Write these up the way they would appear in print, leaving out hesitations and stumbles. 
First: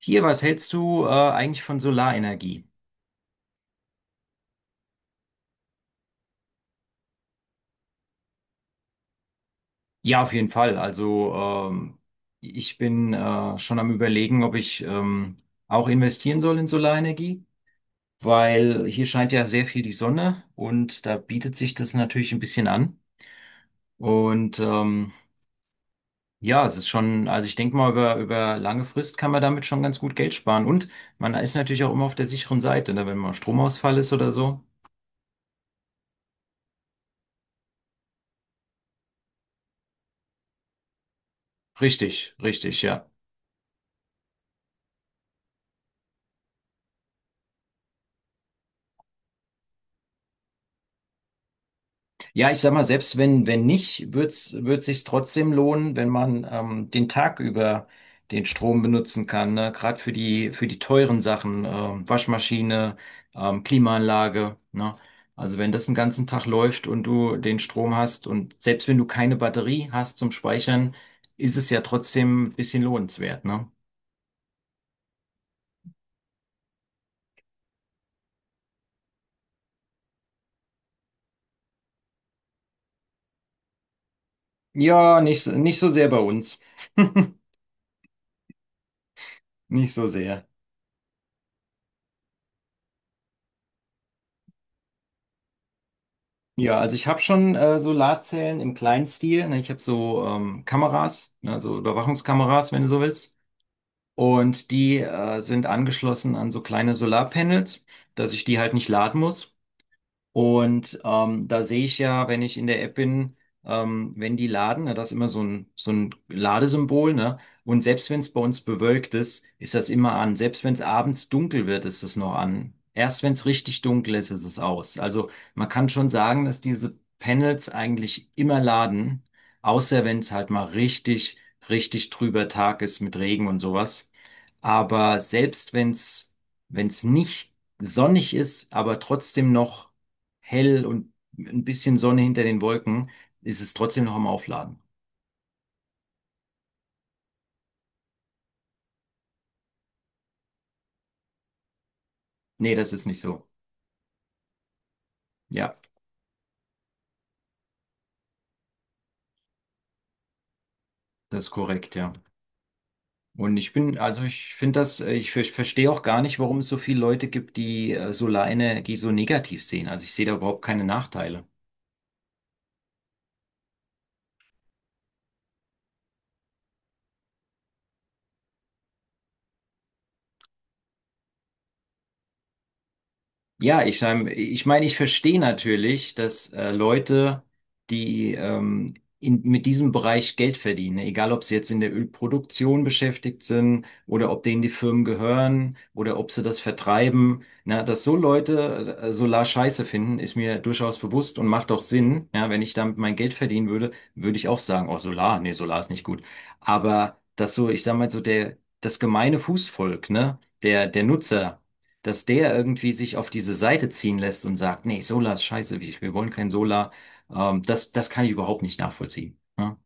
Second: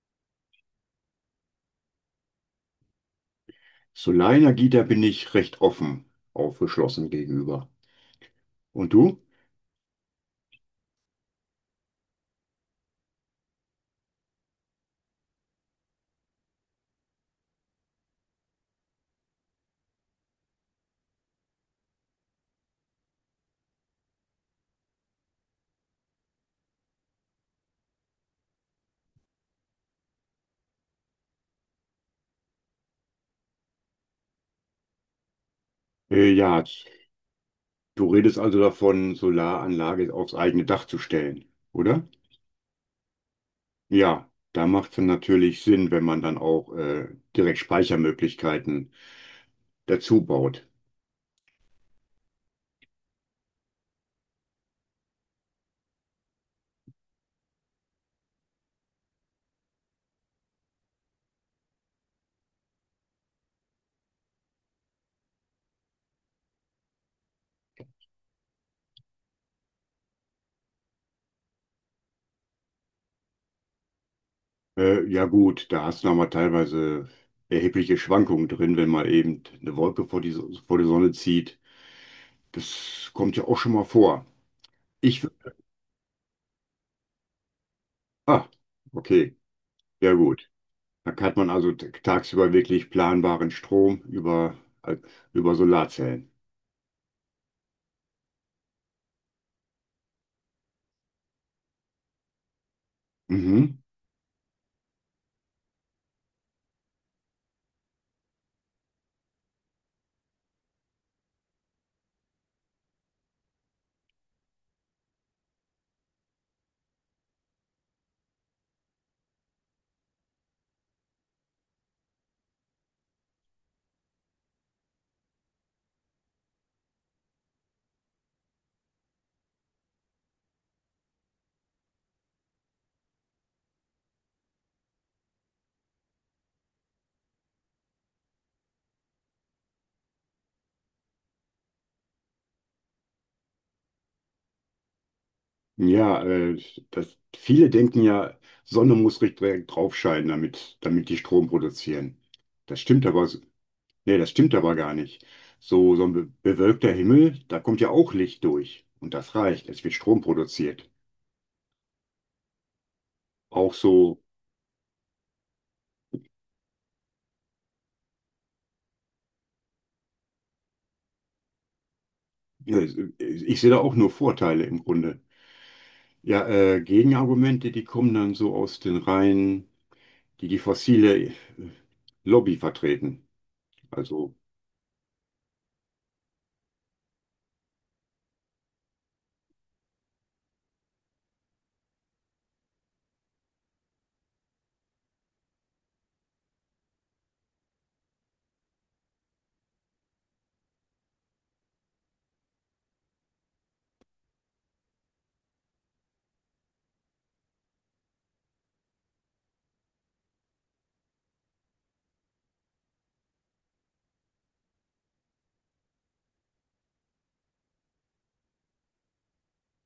Hier, was hältst du eigentlich von Solarenergie? Solarenergie, da bin ich recht offen, aufgeschlossen gegenüber. Und du? Ja, auf jeden Fall. Also ähm, ich bin schon am Überlegen, ob ich auch investieren soll in Solarenergie, weil hier scheint ja sehr viel die Sonne und da bietet sich das natürlich ein bisschen an. Und ja, es ist schon, also ich denke mal, über lange Frist kann man damit schon ganz gut Geld sparen. Und man ist natürlich auch immer auf der sicheren Seite, ne? Wenn mal Stromausfall ist oder so. Äh, ja, Du redest also davon, Solaranlage aufs eigene Dach zu stellen, oder? Richtig, richtig, ja. Ja, da macht es dann natürlich Sinn, wenn man dann auch direkt Speichermöglichkeiten dazu baut. Ja, ich sag mal, selbst wenn nicht, wird sich's trotzdem lohnen, wenn man den Tag über den Strom benutzen kann, ne? Gerade für für die teuren Sachen, Waschmaschine, Klimaanlage, ne? Also wenn das den ganzen Tag läuft und du den Strom hast und selbst wenn du keine Batterie hast zum Speichern, ist es ja trotzdem ein bisschen lohnenswert, ne? Ja gut, da hast du nochmal teilweise erhebliche Schwankungen drin, wenn mal eben eine Wolke vor die Sonne zieht. Das kommt ja auch schon mal vor. Ja, Ich, nicht, nicht so sehr bei uns. ah, okay, Nicht so ja sehr. gut. Da hat man also tagsüber wirklich planbaren Strom äh, über Solarzellen. Ja, also ich habe schon Solarzellen im kleinen Stil. Ne? Ich habe so Kameras, ne? So Überwachungskameras, wenn du so willst. Mhm. Und die sind angeschlossen an so kleine Solarpanels, dass ich die halt nicht laden muss. Und da sehe ich ja, wenn ich in der App bin, wenn die laden, na, das ist immer so ein Ladesymbol, ne? Und selbst wenn es bei uns bewölkt ist, ist das immer an. Selbst wenn es abends dunkel wird, ist es noch an. Erst wenn es richtig dunkel ist, ist es aus. Also man kann schon sagen, dass diese Panels eigentlich immer laden, außer wenn es halt mal richtig trüber Tag ist mit Regen und sowas. Aber selbst wenn wenn es nicht sonnig ist, aber trotzdem noch hell und ein bisschen Sonne hinter den Wolken, ist es trotzdem noch am Aufladen. Ja, äh, Viele denken ja, Sonne muss richtig direkt drauf scheinen, damit die Strom produzieren. Nee, Das das ist stimmt nicht aber, s- so. Das stimmt aber gar nicht. Ja, Bewölkter Himmel, da kommt ja auch Licht durch. Und das reicht. Es wird Strom produziert. das ist korrekt, ja. Und ich Auch bin, so, also ich finde das, ich verstehe auch gar nicht, warum es so viele Leute gibt, die Solarenergie so negativ sehen. Also ich sehe da überhaupt keine Nachteile. ja, ich sehe da auch nur Vorteile im Grunde. Ja, Gegenargumente, die kommen dann so aus den Reihen, die die fossile Lobby vertreten. Ja, Also, ich meine, ich verstehe natürlich, dass Leute, die mit diesem Bereich Geld verdienen, ne? Egal ob sie jetzt in der Ölproduktion beschäftigt sind oder ob denen die Firmen gehören oder ob sie das vertreiben, na, dass so Leute Solar scheiße finden, ist mir durchaus bewusst und macht auch Sinn. Ja, wenn ich damit mein Geld verdienen würde, würde ich auch sagen, oh, Solar, nee, Solar ist nicht gut. Aber dass so, ich sag mal, so das gemeine Fußvolk, ne, der Nutzer, dass der irgendwie sich auf diese Seite ziehen lässt und sagt, nee, Solar ist scheiße, wir wollen kein Solar. Das kann ich überhaupt nicht nachvollziehen. Ja?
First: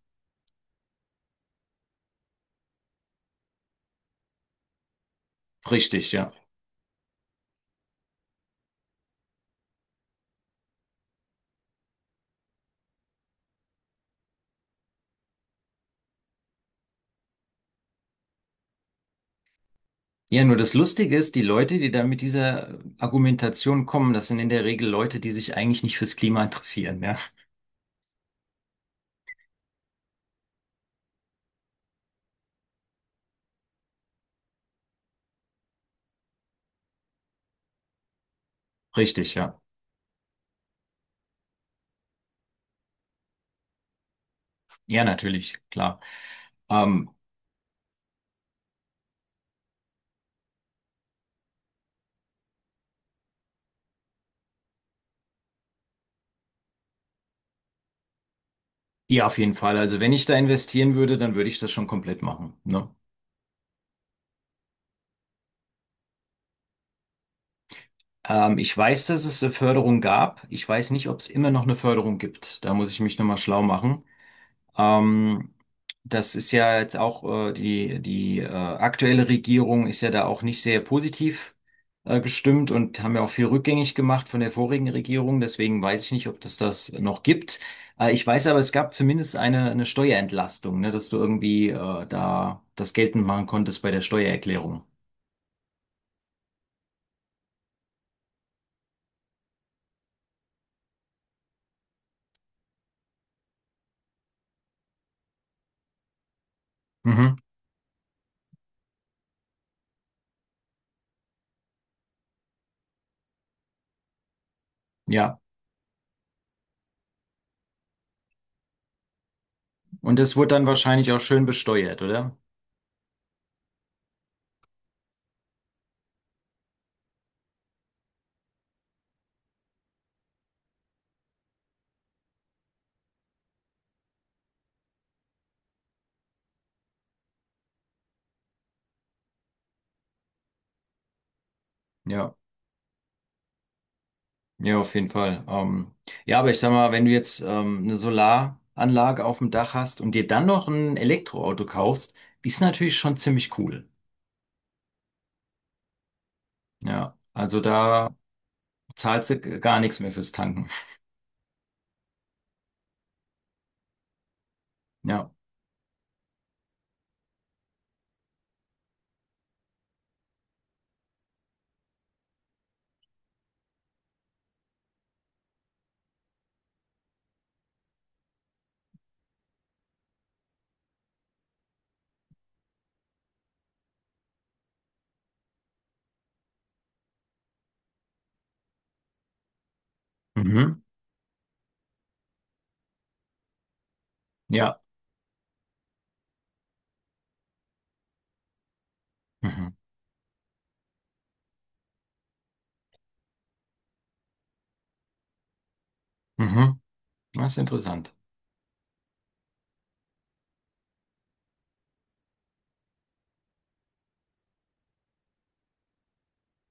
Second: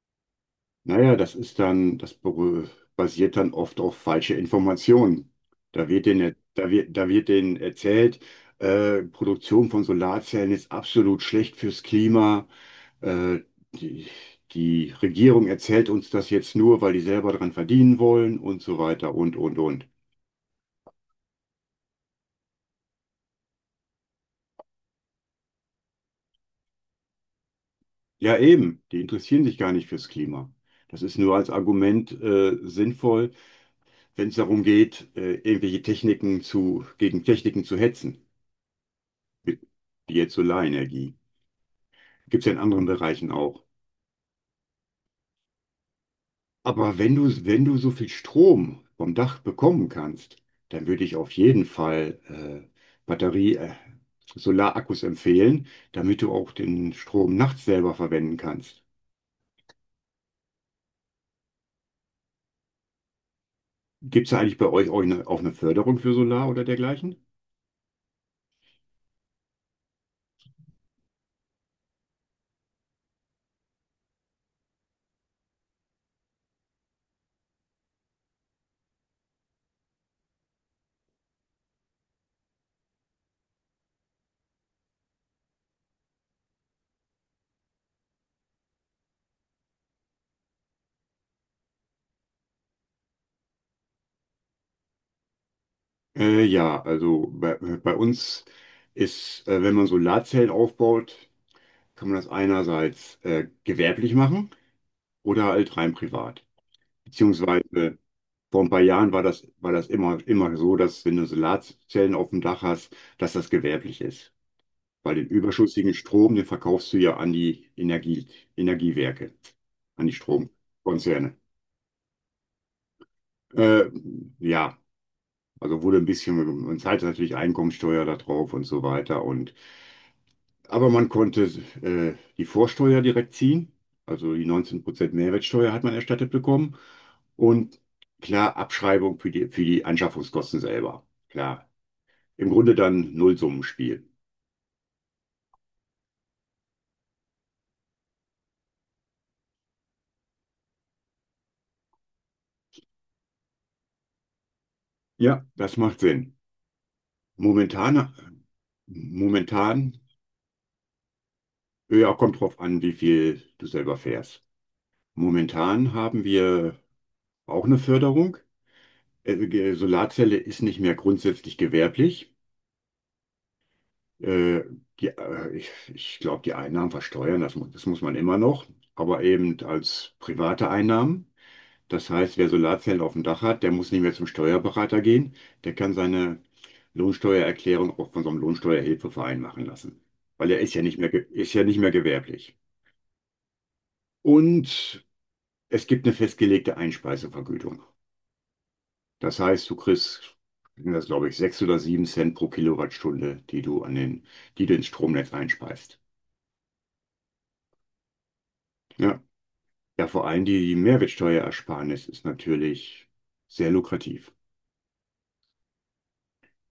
naja, das ist dann, das beru- basiert dann oft auf falsche Informationen. Richtig, ja. Da wird denen erzählt, Produktion von Solarzellen ist absolut schlecht fürs Klima. Äh, die, Die Regierung erzählt uns das jetzt nur, weil die selber dran verdienen wollen und so weiter und. Ja, nur das Lustige ist, die Leute, die da mit dieser Argumentation kommen, das sind in der Regel Leute, die sich eigentlich nicht fürs Klima interessieren, ja. Ja, eben, die interessieren sich gar nicht fürs Klima. Das ist nur als Argument, sinnvoll, wenn es darum geht, gegen Techniken zu hetzen, Richtig, ja. mit- wie jetzt Solarenergie. Gibt es ja in anderen Bereichen auch. Ja, natürlich, klar. Aber Ähm, wenn du so viel Strom vom Dach bekommen kannst, dann würde ich auf jeden Fall Batterie, Solarakkus empfehlen, damit du auch den Strom nachts selber verwenden kannst. ja, auf jeden Fall. Also wenn ich da investieren würde, dann würde ich das schon komplett machen, ne? Gibt es eigentlich bei euch auch auch eine Förderung für Solar oder dergleichen? Ich weiß, dass es eine Förderung gab. Ich weiß nicht, ob es immer noch eine Förderung gibt. Da muss ich mich nochmal schlau machen. Ähm, das ist ja jetzt auch die aktuelle Regierung ist ja da auch nicht sehr positiv gestimmt und haben ja auch viel rückgängig gemacht von der vorigen Regierung. Deswegen weiß ich nicht, ob das das noch gibt. Ich weiß aber, es gab zumindest eine Steuerentlastung, ne, dass du irgendwie da das geltend machen konntest bei der Steuererklärung. Ja, also bei uns ist, wenn man Solarzellen aufbaut, kann man das einerseits gewerblich machen oder halt rein privat. Mhm. Beziehungsweise vor ein paar Jahren war das immer so, dass wenn du Solarzellen auf dem Dach hast, dass das gewerblich ist. Weil den Ja, überschüssigen Strom, den verkaufst du ja an Energiewerke, an die und das wurde dann wahrscheinlich auch Stromkonzerne. schön besteuert, oder? Äh, ja, also wurde ein bisschen, man zahlt natürlich Einkommensteuer da drauf und so weiter. Und aber man konnte die Vorsteuer direkt ziehen, also die 19% Mehrwertsteuer hat man erstattet bekommen, und klar, Abschreibung für die Anschaffungskosten selber. Klar, Ja. im Grunde dann Nullsummenspiel. Ja, auf jeden Fall. Ja, aber ich sag mal, wenn du jetzt eine Solaranlage auf dem Dach hast und dir dann noch ein Elektroauto kaufst, ist natürlich schon ziemlich cool. Ja, das macht Sinn. Ja, also Momentan, da zahlst du gar Momentan, nichts mehr fürs Tanken. ja, kommt drauf an, wie viel du selber fährst. Ja. Momentan haben wir auch eine Förderung. Solarzelle ist nicht mehr grundsätzlich gewerblich. Äh, ich glaube, die Einnahmen versteuern, das muss man immer noch, aber eben als private Einnahmen. Das heißt, wer Solarzellen auf dem Dach hat, der muss nicht mehr zum Steuerberater gehen. Der kann seine Lohnsteuererklärung auch von so einem Lohnsteuerhilfeverein machen lassen, weil er ist Mhm. ja nicht mehr, ge- ist ja nicht mehr gewerblich. Ja. Und es gibt eine festgelegte Einspeisevergütung. Das Mhm. heißt, du kriegst, sind das glaube ich, sechs oder sieben Cent pro Kilowattstunde, die du an die du ins Stromnetz einspeist. Mhm. Das ist interessant. Ja, ja, vor allem die Mehrwertsteuerersparnis ist natürlich sehr lukrativ.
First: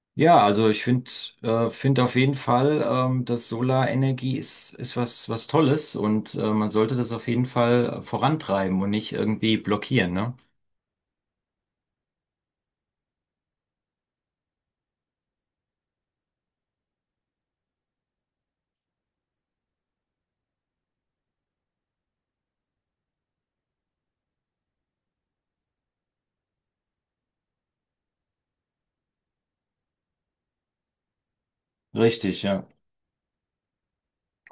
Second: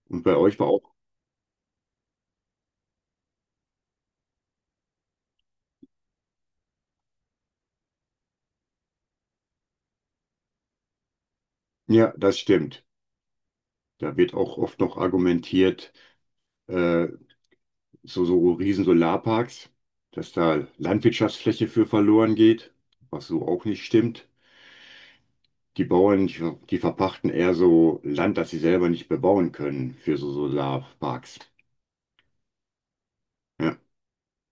Und bei Ja, euch war also ich auch, finde find auf jeden Fall, dass Solarenergie ist was, was Tolles und man sollte das auf jeden Fall vorantreiben und nicht irgendwie blockieren, ne? ja, das stimmt. Da wird auch oft noch argumentiert, äh, so, so riesen Solarparks, dass da Landwirtschaftsfläche für verloren geht, was so auch nicht stimmt. Die Bauern, die verpachten eher so Land, das sie selber nicht bebauen können, für so Solarparks. Richtig, ja. Ja,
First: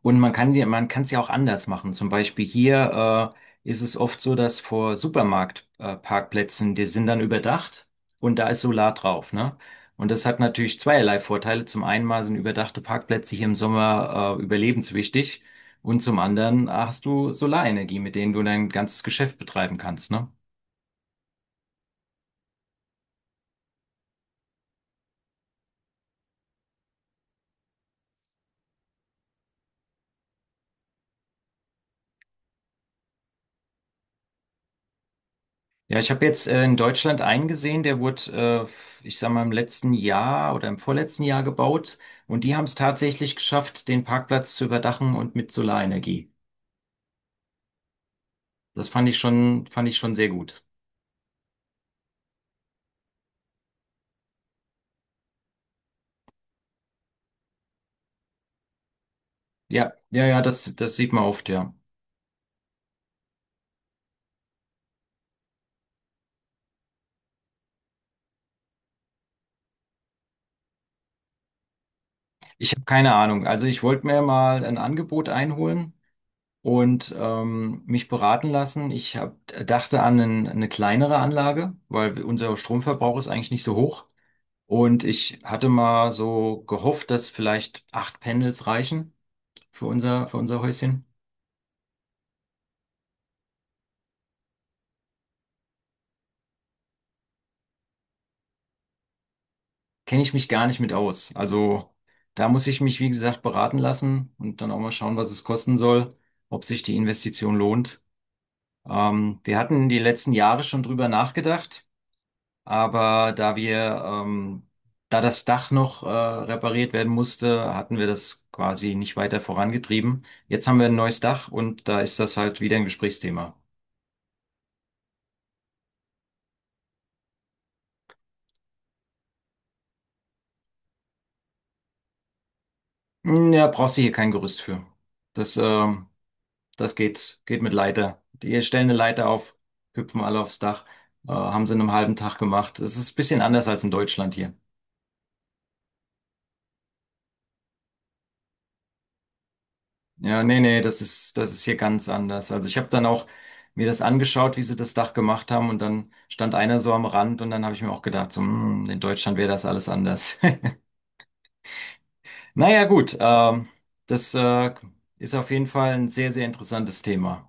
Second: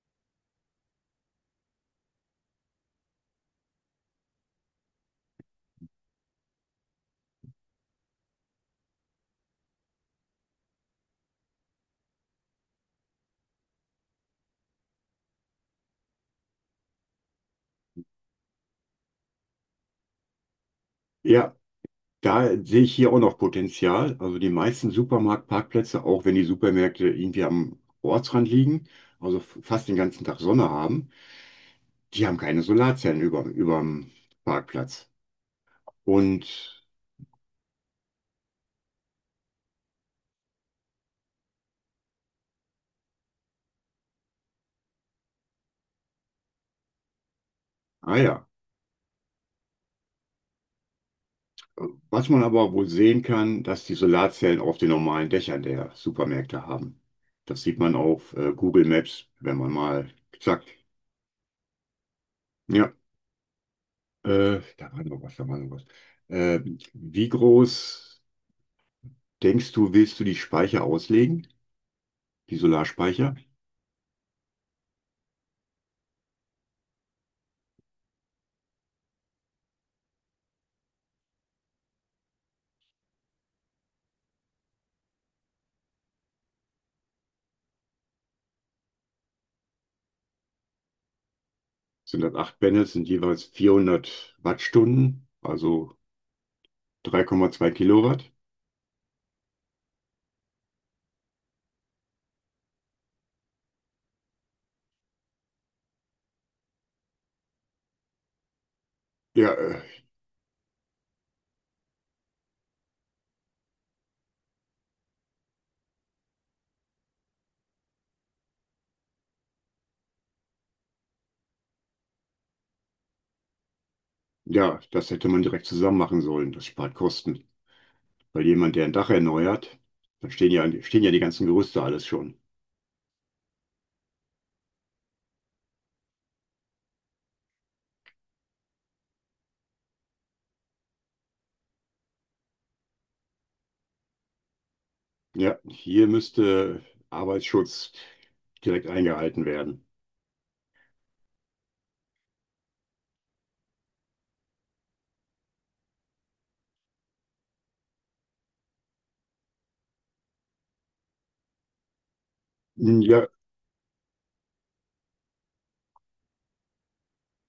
Und man kann die, man kann es ja auch anders machen. Zum Beispiel hier ist es oft so, dass vor Supermarktparkplätzen, Parkplätzen, die sind dann überdacht und da ist Solar drauf, ne? Und das hat natürlich zweierlei Vorteile. Zum einen mal sind überdachte Parkplätze hier im Sommer überlebenswichtig und zum anderen hast du Solarenergie, mit denen du dein ganzes Geschäft betreiben kannst, ne? ja. Da sehe ich hier auch noch Potenzial. Also die meisten Supermarktparkplätze, auch wenn die Supermärkte irgendwie am Ortsrand liegen, also fast den ganzen Tag Sonne haben, die haben keine Solarzellen überm Parkplatz. Ja, ich habe jetzt in Und, Deutschland einen gesehen, der wurde, ich sag mal, im letzten Jahr oder im vorletzten Jahr gebaut. Und die haben es tatsächlich geschafft, den Parkplatz zu überdachen und mit Solarenergie. ah ja, Das fand ich schon sehr gut. was man aber wohl sehen kann, dass die Solarzellen auf den normalen Dächern der Supermärkte haben. Das sieht man auf Google Maps, wenn man Ja, mal ja, ja, zack, das sieht man oft, ja. ja, da war noch was, da war noch was. Äh, Wie groß denkst du, willst du die Speicher auslegen, die Ich habe keine Solarspeicher? Ahnung. Also ich wollte mir mal ein Angebot einholen und mich beraten lassen. Dachte an eine kleinere Anlage, weil unser Stromverbrauch ist eigentlich nicht so hoch. Und ich hatte mal so gehofft, dass vielleicht acht Panels reichen für für unser Häuschen. Sind das acht Panels, sind jeweils 400 Wattstunden, also 3,2 Kilowatt. Kenne ich mich gar nicht mit aus. Also da muss ich mich, wie gesagt, beraten lassen und dann auch mal schauen, was es kosten soll, ob sich die Investition lohnt. Ja, Wir äh, hatten die letzten Jahre schon drüber nachgedacht, aber da da das Dach noch, repariert werden musste, hatten wir das quasi nicht weiter vorangetrieben. Jetzt haben wir ein neues Dach und da ist das halt wieder ein Gesprächsthema. ja, das hätte man direkt zusammen machen sollen. Das spart Kosten. Weil jemand, der ein Dach erneuert, dann stehen ja die ganzen Gerüste alles schon. Hm, ja, brauchst du hier kein Gerüst für. Das, ähm, das geht, geht mit Leiter. Die stellen eine Leiter auf, hüpfen alle aufs Dach, haben sie in einem halben Tag gemacht. Es ist ein bisschen anders als in Deutschland hier. Ja, hier müsste Arbeitsschutz direkt eingehalten werden. Ja, nee, nee, das ist hier ganz anders. Also ich habe dann auch mir das angeschaut, wie sie das Dach gemacht haben und dann stand einer so am Rand und dann habe ich mir auch gedacht, so, hm, in Deutschland wäre das alles anders. Naja, Hm, gut, ja. Das, äh, ist auf jeden Fall ein sehr, sehr interessantes Thema.